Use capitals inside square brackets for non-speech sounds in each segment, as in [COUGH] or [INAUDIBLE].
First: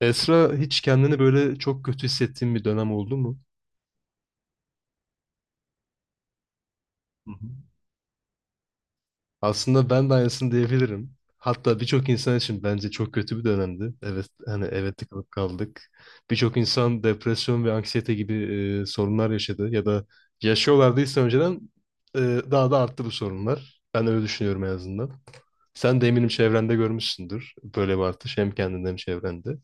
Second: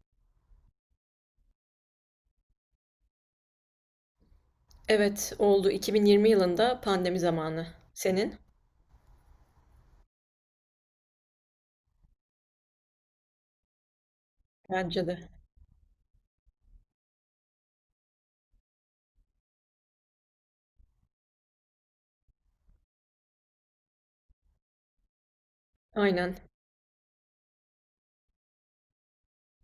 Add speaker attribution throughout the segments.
Speaker 1: Esra hiç kendini böyle çok kötü hissettiğin bir dönem oldu mu?
Speaker 2: Evet, oldu. 2020 yılında pandemi
Speaker 1: Hı hı.
Speaker 2: zamanı. Senin?
Speaker 1: Aslında ben de aynısını diyebilirim. Hatta birçok insan için bence çok kötü bir dönemdi. Evet, hani evet
Speaker 2: Bence de.
Speaker 1: tıkanıp kaldık. Birçok insan depresyon ve anksiyete gibi sorunlar yaşadı ya da yaşıyorlardıysa önceden e, daha da arttı bu sorunlar. Ben öyle düşünüyorum en azından. Sen de eminim
Speaker 2: Aynen.
Speaker 1: çevrende görmüşsündür böyle bir artış hem kendinde hem çevrende.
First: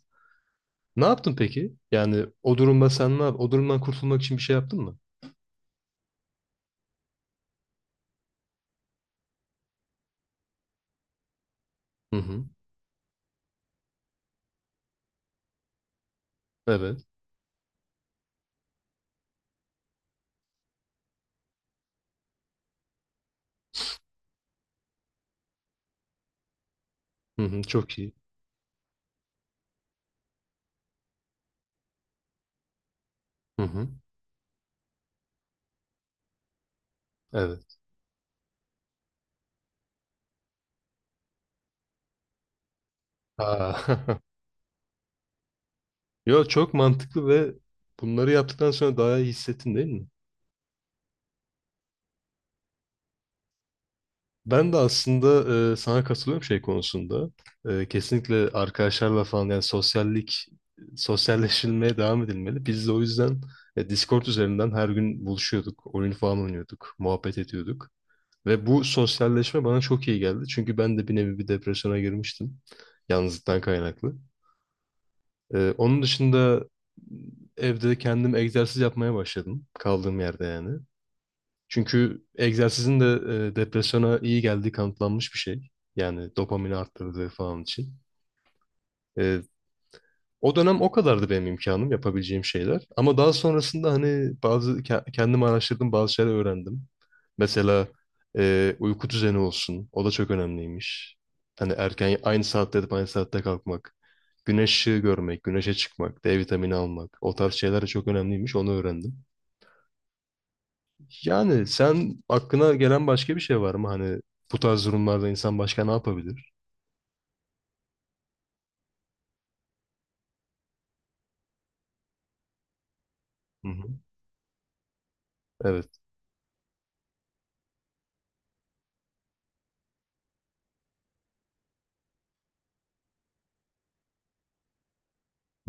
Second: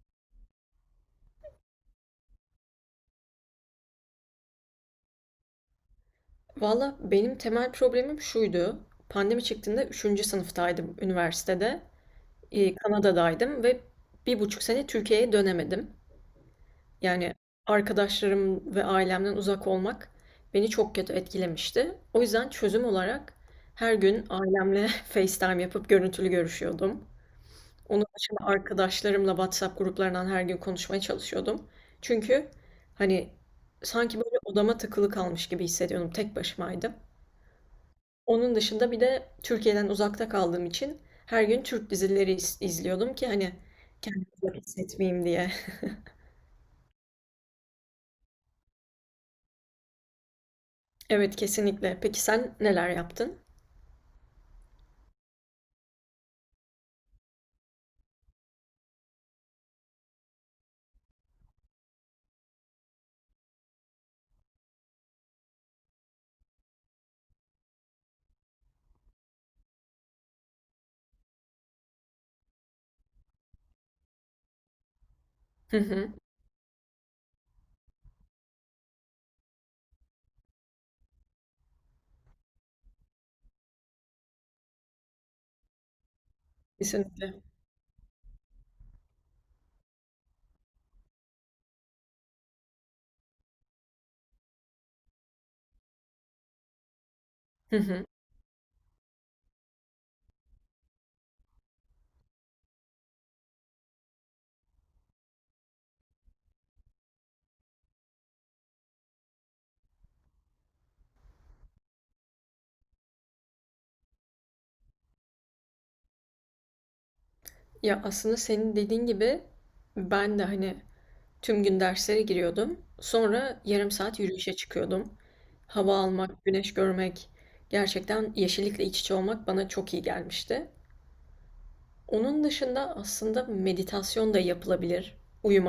Speaker 1: Ne yaptın peki? Yani o durumda sen ne yap? O durumdan kurtulmak için bir şey yaptın mı?
Speaker 2: Valla benim temel problemim şuydu. Pandemi çıktığında üçüncü sınıftaydım üniversitede.
Speaker 1: Hı hı.
Speaker 2: Kanada'daydım ve bir buçuk sene Türkiye'ye dönemedim.
Speaker 1: Evet.
Speaker 2: Yani arkadaşlarım ve ailemden uzak olmak beni çok kötü etkilemişti. O yüzden çözüm olarak her gün ailemle [LAUGHS] FaceTime yapıp görüntülü görüşüyordum.
Speaker 1: Hı hı, çok
Speaker 2: Onun
Speaker 1: iyi.
Speaker 2: dışında arkadaşlarımla WhatsApp gruplarından her gün konuşmaya çalışıyordum. Çünkü hani
Speaker 1: Hı hı,
Speaker 2: sanki böyle odama tıkılı kalmış gibi hissediyordum. Tek başımaydım.
Speaker 1: evet.
Speaker 2: Onun dışında bir de Türkiye'den uzakta kaldığım için her gün Türk dizileri izliyordum ki hani
Speaker 1: Aa, [LAUGHS]
Speaker 2: kendimi uzak hissetmeyeyim diye. [LAUGHS]
Speaker 1: yo, çok mantıklı ve bunları yaptıktan sonra daha iyi hissettin değil mi?
Speaker 2: Evet kesinlikle. Peki sen neler yaptın?
Speaker 1: Ben de aslında sana katılıyorum şey konusunda. Kesinlikle arkadaşlarla falan, yani sosyallik, sosyalleşilmeye devam edilmeli. Biz de o yüzden Discord üzerinden her gün buluşuyorduk, oyun falan oynuyorduk, muhabbet ediyorduk. Ve bu sosyalleşme bana çok iyi geldi. Çünkü ben de bir nevi bir depresyona girmiştim. Yalnızlıktan kaynaklı.
Speaker 2: Hı
Speaker 1: Onun
Speaker 2: hı.
Speaker 1: dışında evde kendim egzersiz yapmaya başladım, kaldığım yerde yani. Çünkü egzersizin de depresyona iyi geldiği kanıtlanmış bir şey. Yani dopamini arttırdığı
Speaker 2: Kesinlikle.
Speaker 1: falan için. E, O dönem o kadardı benim imkanım, yapabileceğim şeyler. Ama daha sonrasında hani bazı kendim araştırdım, bazı şeyler öğrendim.
Speaker 2: Hı
Speaker 1: Mesela
Speaker 2: hı.
Speaker 1: uyku düzeni olsun. O da çok önemliymiş. Hani erken, aynı saatte yatıp aynı saatte kalkmak. Güneş ışığı görmek, güneşe çıkmak, D vitamini almak. O tarz şeyler de çok önemliymiş. Onu öğrendim. Yani sen, aklına gelen başka bir şey var mı? Hani bu tarz durumlarda insan başka ne yapabilir?
Speaker 2: Ya aslında senin dediğin gibi ben de hani tüm gün derslere giriyordum. Sonra
Speaker 1: Hı hı.
Speaker 2: yarım saat yürüyüşe çıkıyordum. Hava
Speaker 1: Evet.
Speaker 2: almak, güneş görmek, gerçekten yeşillikle iç içe olmak bana çok iyi gelmişti. Onun dışında aslında meditasyon da yapılabilir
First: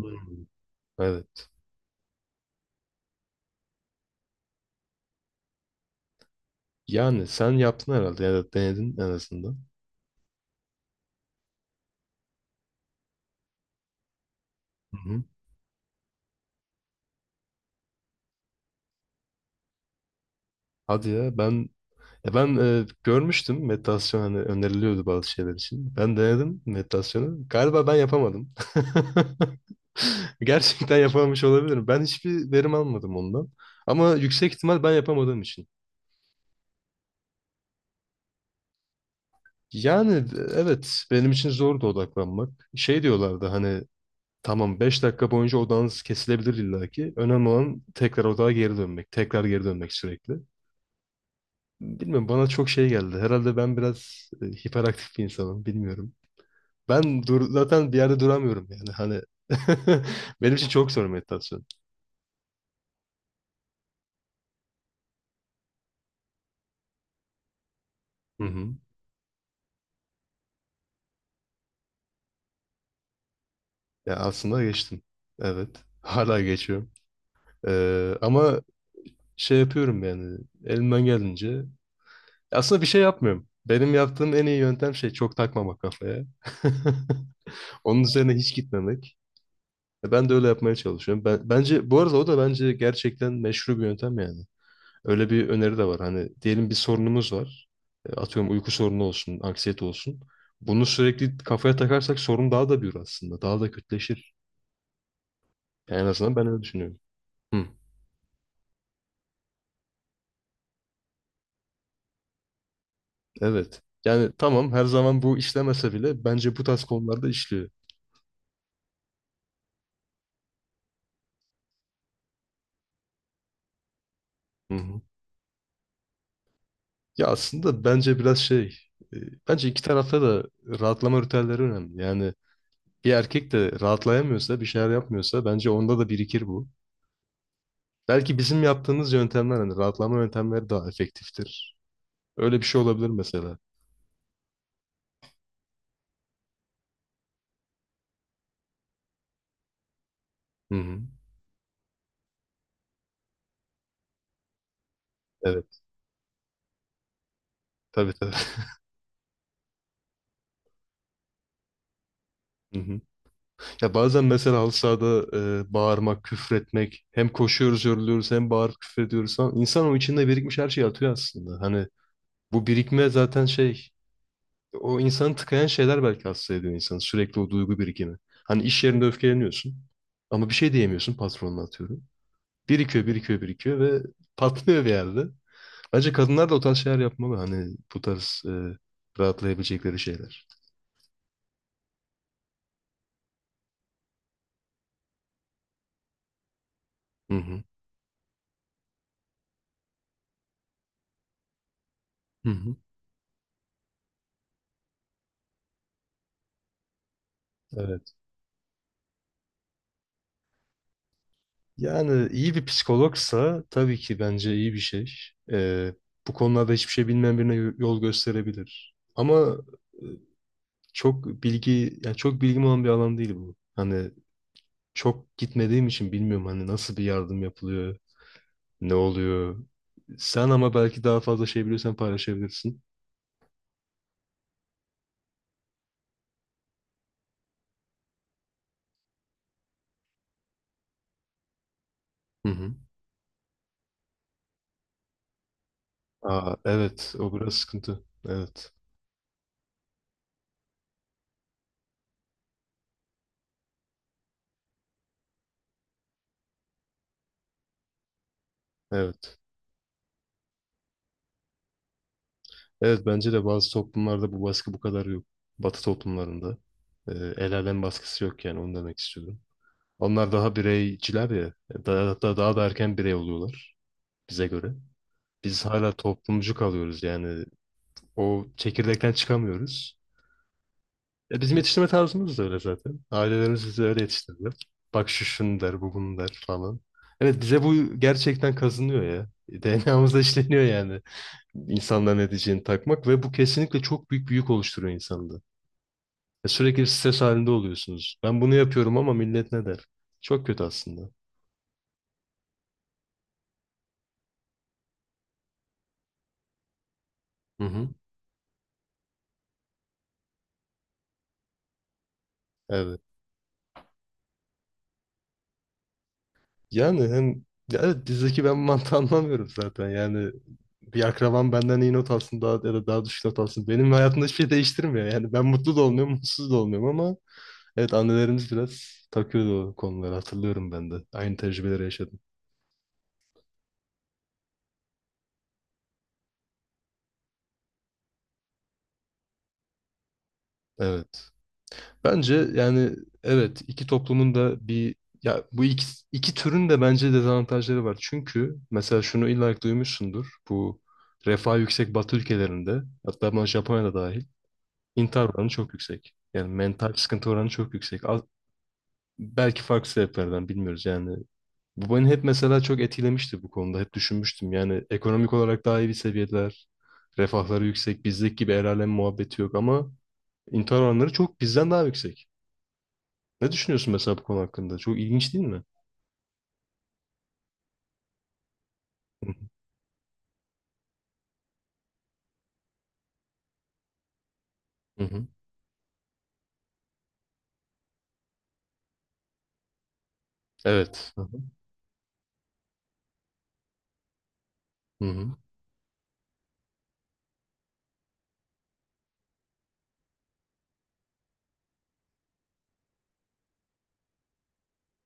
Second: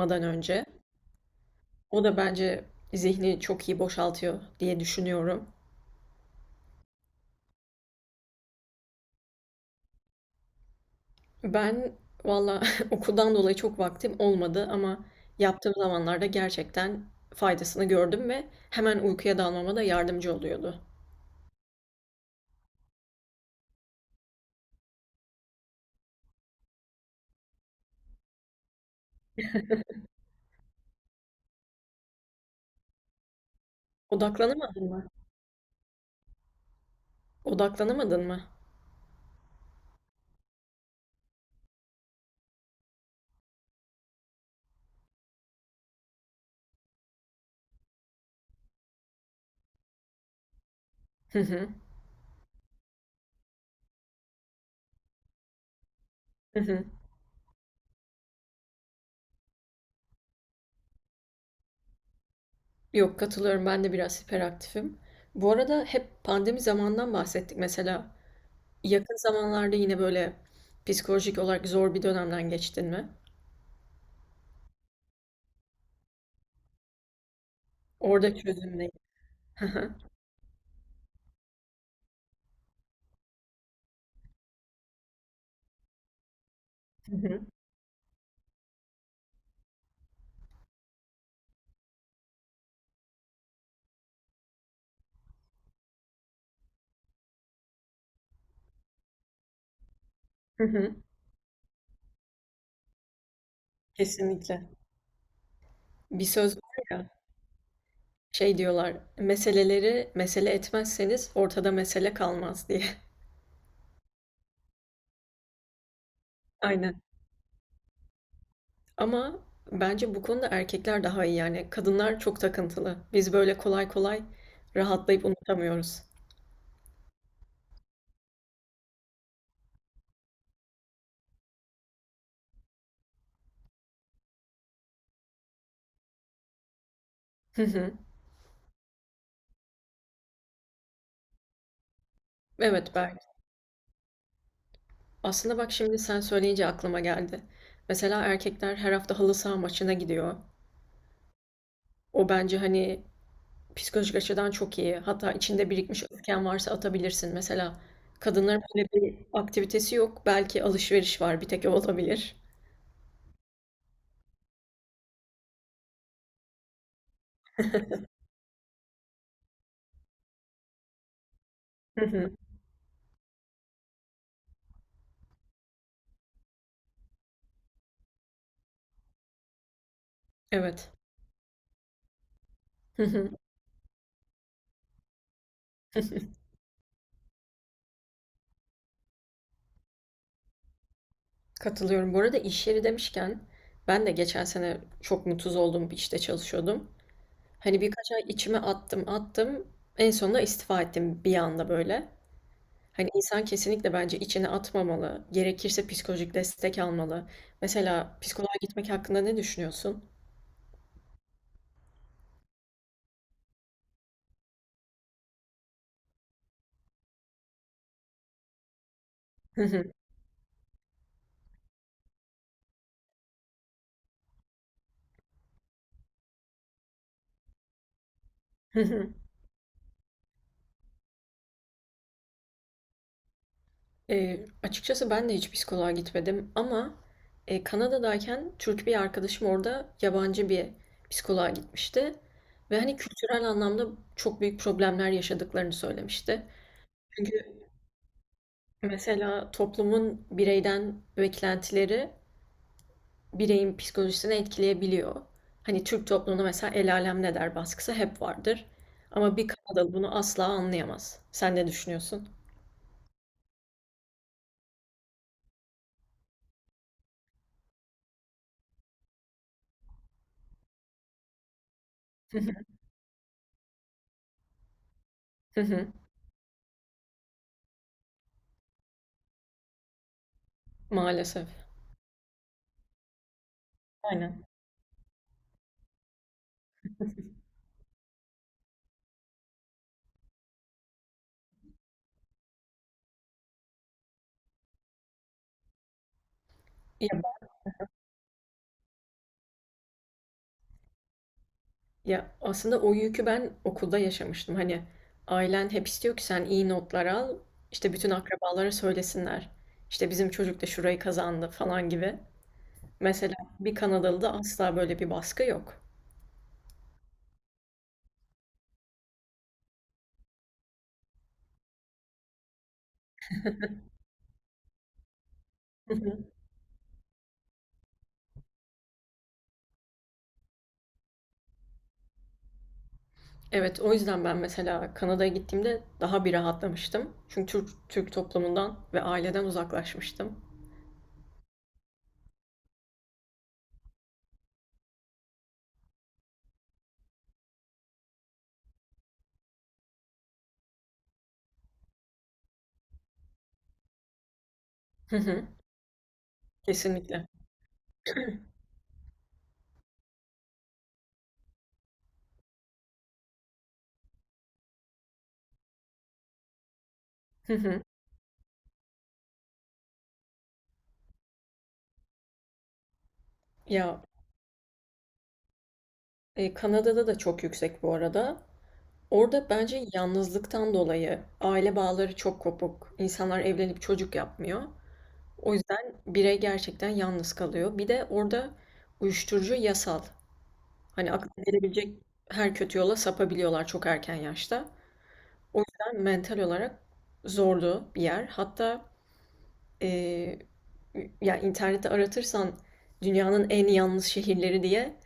Speaker 1: Hı hı.
Speaker 2: önce.
Speaker 1: Evet.
Speaker 2: O da bence zihni çok iyi boşaltıyor diye düşünüyorum.
Speaker 1: Yani sen yaptın herhalde ya da denedin en azından.
Speaker 2: Ben valla [LAUGHS] okuldan dolayı çok vaktim olmadı
Speaker 1: Hı
Speaker 2: ama
Speaker 1: hı.
Speaker 2: yaptığım zamanlarda gerçekten faydasını gördüm ve hemen uykuya dalmama da yardımcı oluyordu.
Speaker 1: Hadi ya, ben görmüştüm meditasyon, hani öneriliyordu bazı şeyler için. Ben denedim meditasyonu. Galiba ben yapamadım. [LAUGHS] Gerçekten yapamamış olabilirim. Ben hiçbir verim almadım ondan. Ama yüksek ihtimal
Speaker 2: Odaklanamadım
Speaker 1: ben
Speaker 2: mı?
Speaker 1: yapamadığım için.
Speaker 2: Odaklanamadın mı?
Speaker 1: Yani evet, benim için zordu odaklanmak. Şey diyorlardı, hani tamam, 5 dakika boyunca odağınız kesilebilir illaki. Önemli olan tekrar odağa geri dönmek. Tekrar geri dönmek sürekli.
Speaker 2: Hı hı.
Speaker 1: Bilmiyorum, bana çok şey geldi. Herhalde ben biraz hiperaktif bir insanım. Bilmiyorum.
Speaker 2: Hı hı.
Speaker 1: Ben dur zaten, bir yerde duramıyorum yani. Hani [LAUGHS] benim için çok zor meditasyon.
Speaker 2: Yok, katılıyorum, ben de biraz hiperaktifim. Bu arada hep pandemi zamandan bahsettik mesela.
Speaker 1: Hı hı.
Speaker 2: Yakın zamanlarda yine böyle psikolojik olarak zor bir dönemden geçtin mi?
Speaker 1: Ya aslında geçtim. Evet. Hala geçiyorum.
Speaker 2: Orada
Speaker 1: Ama
Speaker 2: çözüm ne?
Speaker 1: şey
Speaker 2: Hı hı.
Speaker 1: yapıyorum yani elimden geldiğince. Aslında bir şey yapmıyorum. Benim yaptığım en iyi yöntem şey, çok takmamak kafaya. [LAUGHS]
Speaker 2: Hı hı.
Speaker 1: Onun üzerine hiç gitmemek. Ben de öyle yapmaya çalışıyorum. Ben, bence bu arada o da bence gerçekten meşru bir yöntem yani. Öyle bir öneri de var. Hani diyelim bir sorunumuz var. Atıyorum, uyku sorunu olsun, anksiyete olsun.
Speaker 2: Hı
Speaker 1: Bunu
Speaker 2: hı.
Speaker 1: sürekli kafaya takarsak sorun daha da büyür aslında. Daha da kötüleşir.
Speaker 2: Kesinlikle.
Speaker 1: Yani en
Speaker 2: Bir
Speaker 1: azından ben
Speaker 2: söz
Speaker 1: öyle
Speaker 2: var
Speaker 1: düşünüyorum.
Speaker 2: ya,
Speaker 1: Hı,
Speaker 2: şey diyorlar, meseleleri mesele etmezseniz ortada mesele kalmaz diye.
Speaker 1: evet. Yani tamam, her zaman bu işlemese bile bence
Speaker 2: [LAUGHS]
Speaker 1: bu tarz
Speaker 2: Aynen.
Speaker 1: konularda işliyor.
Speaker 2: Ama bence bu konuda erkekler daha iyi yani. Kadınlar çok takıntılı. Biz böyle kolay kolay
Speaker 1: Hı hı.
Speaker 2: rahatlayıp unutamıyoruz.
Speaker 1: Ya aslında bence biraz şey, e, bence iki tarafta da rahatlama ritüelleri önemli. Yani bir erkek de rahatlayamıyorsa, bir şeyler yapmıyorsa bence onda da birikir bu.
Speaker 2: Hı hı.
Speaker 1: Belki bizim yaptığımız yöntemler, hani rahatlama yöntemleri daha efektiftir. Öyle bir şey
Speaker 2: Evet
Speaker 1: olabilir
Speaker 2: belki.
Speaker 1: mesela.
Speaker 2: Aslında bak şimdi sen söyleyince aklıma geldi. Mesela erkekler her hafta halı saha maçına gidiyor.
Speaker 1: Hı hı.
Speaker 2: O bence hani psikolojik açıdan çok iyi. Hatta içinde
Speaker 1: Evet.
Speaker 2: birikmiş öfken varsa atabilirsin. Mesela
Speaker 1: Tabii, tabii.
Speaker 2: kadınların böyle bir aktivitesi yok. Belki alışveriş var. Bir tek o olabilir.
Speaker 1: [LAUGHS] Hı hı. Ya bazen mesela halı sahada bağırmak, küfretmek, hem koşuyoruz, yoruluyoruz, hem bağırıp küfrediyoruz falan. İnsan o içinde birikmiş her şeyi atıyor aslında. Hani
Speaker 2: Hı hı.
Speaker 1: bu birikme zaten şey, o insanı tıkayan şeyler belki hasta ediyor insanı. Sürekli o duygu birikimi. Hani iş yerinde öfkeleniyorsun ama bir şey
Speaker 2: Evet.
Speaker 1: diyemiyorsun patronuna, atıyorum. Birikiyor, birikiyor,
Speaker 2: [LAUGHS]
Speaker 1: birikiyor ve [LAUGHS] patlıyor bir yerde. Bence kadınlar da o tarz şeyler yapmalı. Hani bu tarz rahatlayabilecekleri şeyler.
Speaker 2: Katılıyorum. Bu arada iş yeri demişken ben de geçen sene çok mutsuz olduğum bir işte çalışıyordum.
Speaker 1: Hı hı.
Speaker 2: Hani birkaç ay içime attım attım. En sonunda istifa ettim bir anda böyle.
Speaker 1: Hı hı.
Speaker 2: Hani insan kesinlikle bence içine atmamalı. Gerekirse psikolojik destek almalı.
Speaker 1: Evet.
Speaker 2: Mesela psikoloğa gitmek hakkında ne düşünüyorsun?
Speaker 1: Yani iyi bir psikologsa tabii ki bence iyi bir şey. Ee, Bu konularda hiçbir şey bilmeyen birine yol gösterebilir. Ama e,
Speaker 2: [LAUGHS]
Speaker 1: çok bilgi, yani çok bilgim olan bir alan değil bu. Hani çok gitmediğim için bilmiyorum hani nasıl bir yardım yapılıyor, ne oluyor. Sen ama belki daha fazla şey biliyorsan paylaşabilirsin.
Speaker 2: Açıkçası ben de hiç psikoloğa gitmedim ama Kanada'dayken Türk bir arkadaşım orada yabancı bir psikoloğa gitmişti.
Speaker 1: Hı hı.
Speaker 2: Ve hani kültürel anlamda çok büyük problemler yaşadıklarını söylemişti.
Speaker 1: Aa, evet, o biraz
Speaker 2: Çünkü
Speaker 1: sıkıntı. Evet,
Speaker 2: mesela toplumun bireyden beklentileri bireyin psikolojisini etkileyebiliyor. Hani Türk toplumunda mesela el alem ne der baskısı hep vardır. Ama
Speaker 1: evet.
Speaker 2: bir Kanadalı bunu asla anlayamaz. Sen ne düşünüyorsun?
Speaker 1: Evet, bence de bazı toplumlarda bu baskı bu kadar yok. Batı toplumlarında. Ee, El alem baskısı yok yani, onu demek istiyorum. Onlar daha bireyciler ya. Daha, hatta daha da
Speaker 2: [LAUGHS]
Speaker 1: erken birey oluyorlar bize göre.
Speaker 2: Hı
Speaker 1: Biz
Speaker 2: hı.
Speaker 1: hala toplumcu kalıyoruz yani. O çekirdekten çıkamıyoruz.
Speaker 2: Maalesef.
Speaker 1: Bizim yetiştirme tarzımız da öyle zaten. Ailelerimiz bizi öyle
Speaker 2: Aynen.
Speaker 1: yetiştirdiler. Bak, şu şunu der, bu bunu der falan. Evet, bize bu gerçekten kazınıyor ya. DNA'mızda işleniyor yani. İnsanların ne diyeceğini takmak ve bu kesinlikle çok büyük bir yük oluşturuyor insanda. Sürekli
Speaker 2: Ya
Speaker 1: stres halinde oluyorsunuz. Ben bunu yapıyorum ama millet ne der? Çok kötü aslında.
Speaker 2: Ya, aslında o yükü ben okulda yaşamıştım. Hani ailen hep istiyor ki sen iyi notlar al,
Speaker 1: Hı hı.
Speaker 2: işte bütün akrabalara söylesinler. İşte bizim çocuk da şurayı kazandı falan gibi.
Speaker 1: Evet.
Speaker 2: Mesela bir Kanadalı'da asla böyle bir baskı yok.
Speaker 1: Yani hem, ya evet, dizideki ben [LAUGHS] mantığı anlamıyorum zaten. Yani bir akrabam benden iyi not alsın daha, ya da daha düşük not alsın. Benim hayatımda hiçbir şey değiştirmiyor. Yani ben mutlu da
Speaker 2: Hı
Speaker 1: olmuyorum,
Speaker 2: hı.
Speaker 1: mutsuz da olmuyorum ama evet, annelerimiz biraz takıyordu o konuları, hatırlıyorum ben de. Aynı tecrübeleri yaşadım.
Speaker 2: Evet, o yüzden ben mesela Kanada'ya gittiğimde daha bir rahatlamıştım. Çünkü Türk, Türk toplumundan ve aileden uzaklaşmıştım.
Speaker 1: Evet. Bence yani evet, iki toplumun da bir, ya bu iki, iki türün de bence dezavantajları var. Çünkü mesela şunu illa ki duymuşsundur. Bu refah yüksek Batı ülkelerinde, hatta buna Japonya'da dahil,
Speaker 2: Hı
Speaker 1: intihar
Speaker 2: hı,
Speaker 1: oranı çok yüksek. Yani mental
Speaker 2: kesinlikle.
Speaker 1: sıkıntı oranı çok yüksek. Belki farklı sebeplerden, bilmiyoruz yani. Bu beni hep mesela çok etkilemişti bu konuda. Hep düşünmüştüm. Yani ekonomik olarak daha iyi bir seviyeler,
Speaker 2: Hı
Speaker 1: refahları
Speaker 2: hı.
Speaker 1: yüksek, bizdeki gibi el alem muhabbeti yok ama intihar oranları çok bizden daha yüksek. Ne düşünüyorsun
Speaker 2: Ya
Speaker 1: mesela bu konu hakkında? Çok ilginç değil mi?
Speaker 2: Kanada'da da çok yüksek bu arada.
Speaker 1: Hı hı.
Speaker 2: Orada bence yalnızlıktan dolayı aile bağları çok kopuk. İnsanlar evlenip çocuk yapmıyor.
Speaker 1: Hı hı.
Speaker 2: O yüzden birey gerçekten yalnız kalıyor. Bir de orada uyuşturucu yasal.
Speaker 1: Evet.
Speaker 2: Hani
Speaker 1: Hı hı.
Speaker 2: aklına gelebilecek her kötü yola sapabiliyorlar çok erken yaşta.
Speaker 1: Hı hı.
Speaker 2: O yüzden mental olarak zorlu bir yer. Hatta eee, ya internette aratırsan dünyanın en yalnız şehirleri diye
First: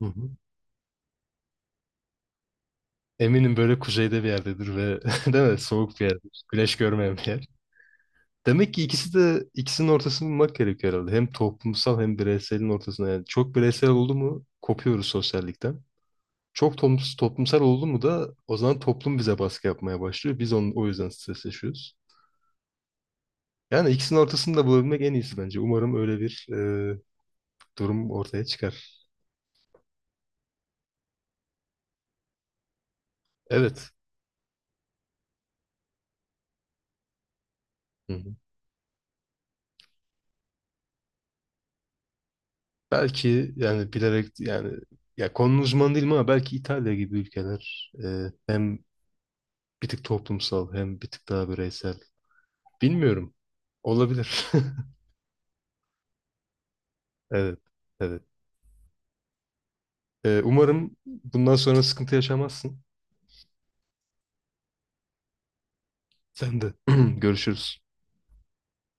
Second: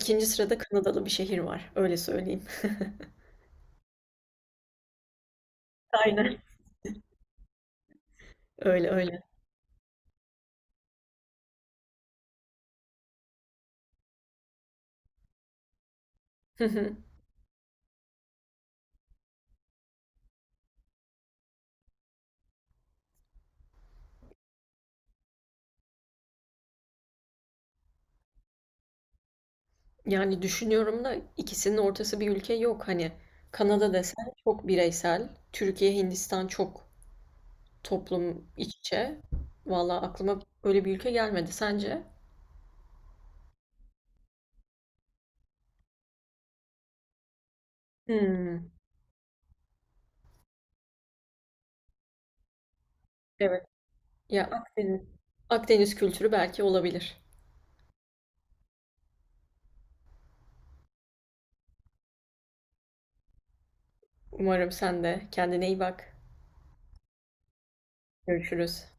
Speaker 1: Hı hı.
Speaker 2: sırada Kanadalı bir şehir var. Öyle söyleyeyim.
Speaker 1: Eminim böyle kuzeyde bir yerdedir ve [LAUGHS] değil mi? Soğuk bir
Speaker 2: [LAUGHS] Aynen.
Speaker 1: yerdir. Güneş görmeyen bir yer. Demek ki
Speaker 2: Öyle
Speaker 1: ikisi
Speaker 2: öyle.
Speaker 1: de, ikisinin ortasını bulmak gerekiyor herhalde. Hem toplumsal hem bireyselin ortasına. Yani çok bireysel oldu mu kopuyoruz sosyallikten. Çok
Speaker 2: [LAUGHS]
Speaker 1: toplumsal oldu mu da o zaman toplum bize baskı yapmaya başlıyor. Biz onun, o yüzden stres yaşıyoruz. Yani ikisinin ortasını da bulabilmek en iyisi bence. Umarım öyle bir durum ortaya çıkar.
Speaker 2: Yani düşünüyorum da ikisinin ortası bir ülke yok. Hani
Speaker 1: Evet.
Speaker 2: Kanada desen çok bireysel, Türkiye, Hindistan çok
Speaker 1: Hı.
Speaker 2: toplum iç içe. Valla aklıma böyle bir ülke gelmedi. Sence?
Speaker 1: Belki yani bilerek yani, ya konunun uzmanı değilim ama belki İtalya gibi ülkeler
Speaker 2: Hmm,
Speaker 1: hem bir tık toplumsal hem bir tık daha bireysel. Bilmiyorum.
Speaker 2: evet. Ya
Speaker 1: Olabilir. [LAUGHS]
Speaker 2: Akdeniz. Akdeniz kültürü belki olabilir.
Speaker 1: Evet. Evet. Umarım bundan sonra sıkıntı yaşamazsın.
Speaker 2: Umarım sen de kendine iyi bak.
Speaker 1: Sen de. [CLEARS THROAT] Görüşürüz.
Speaker 2: Görüşürüz.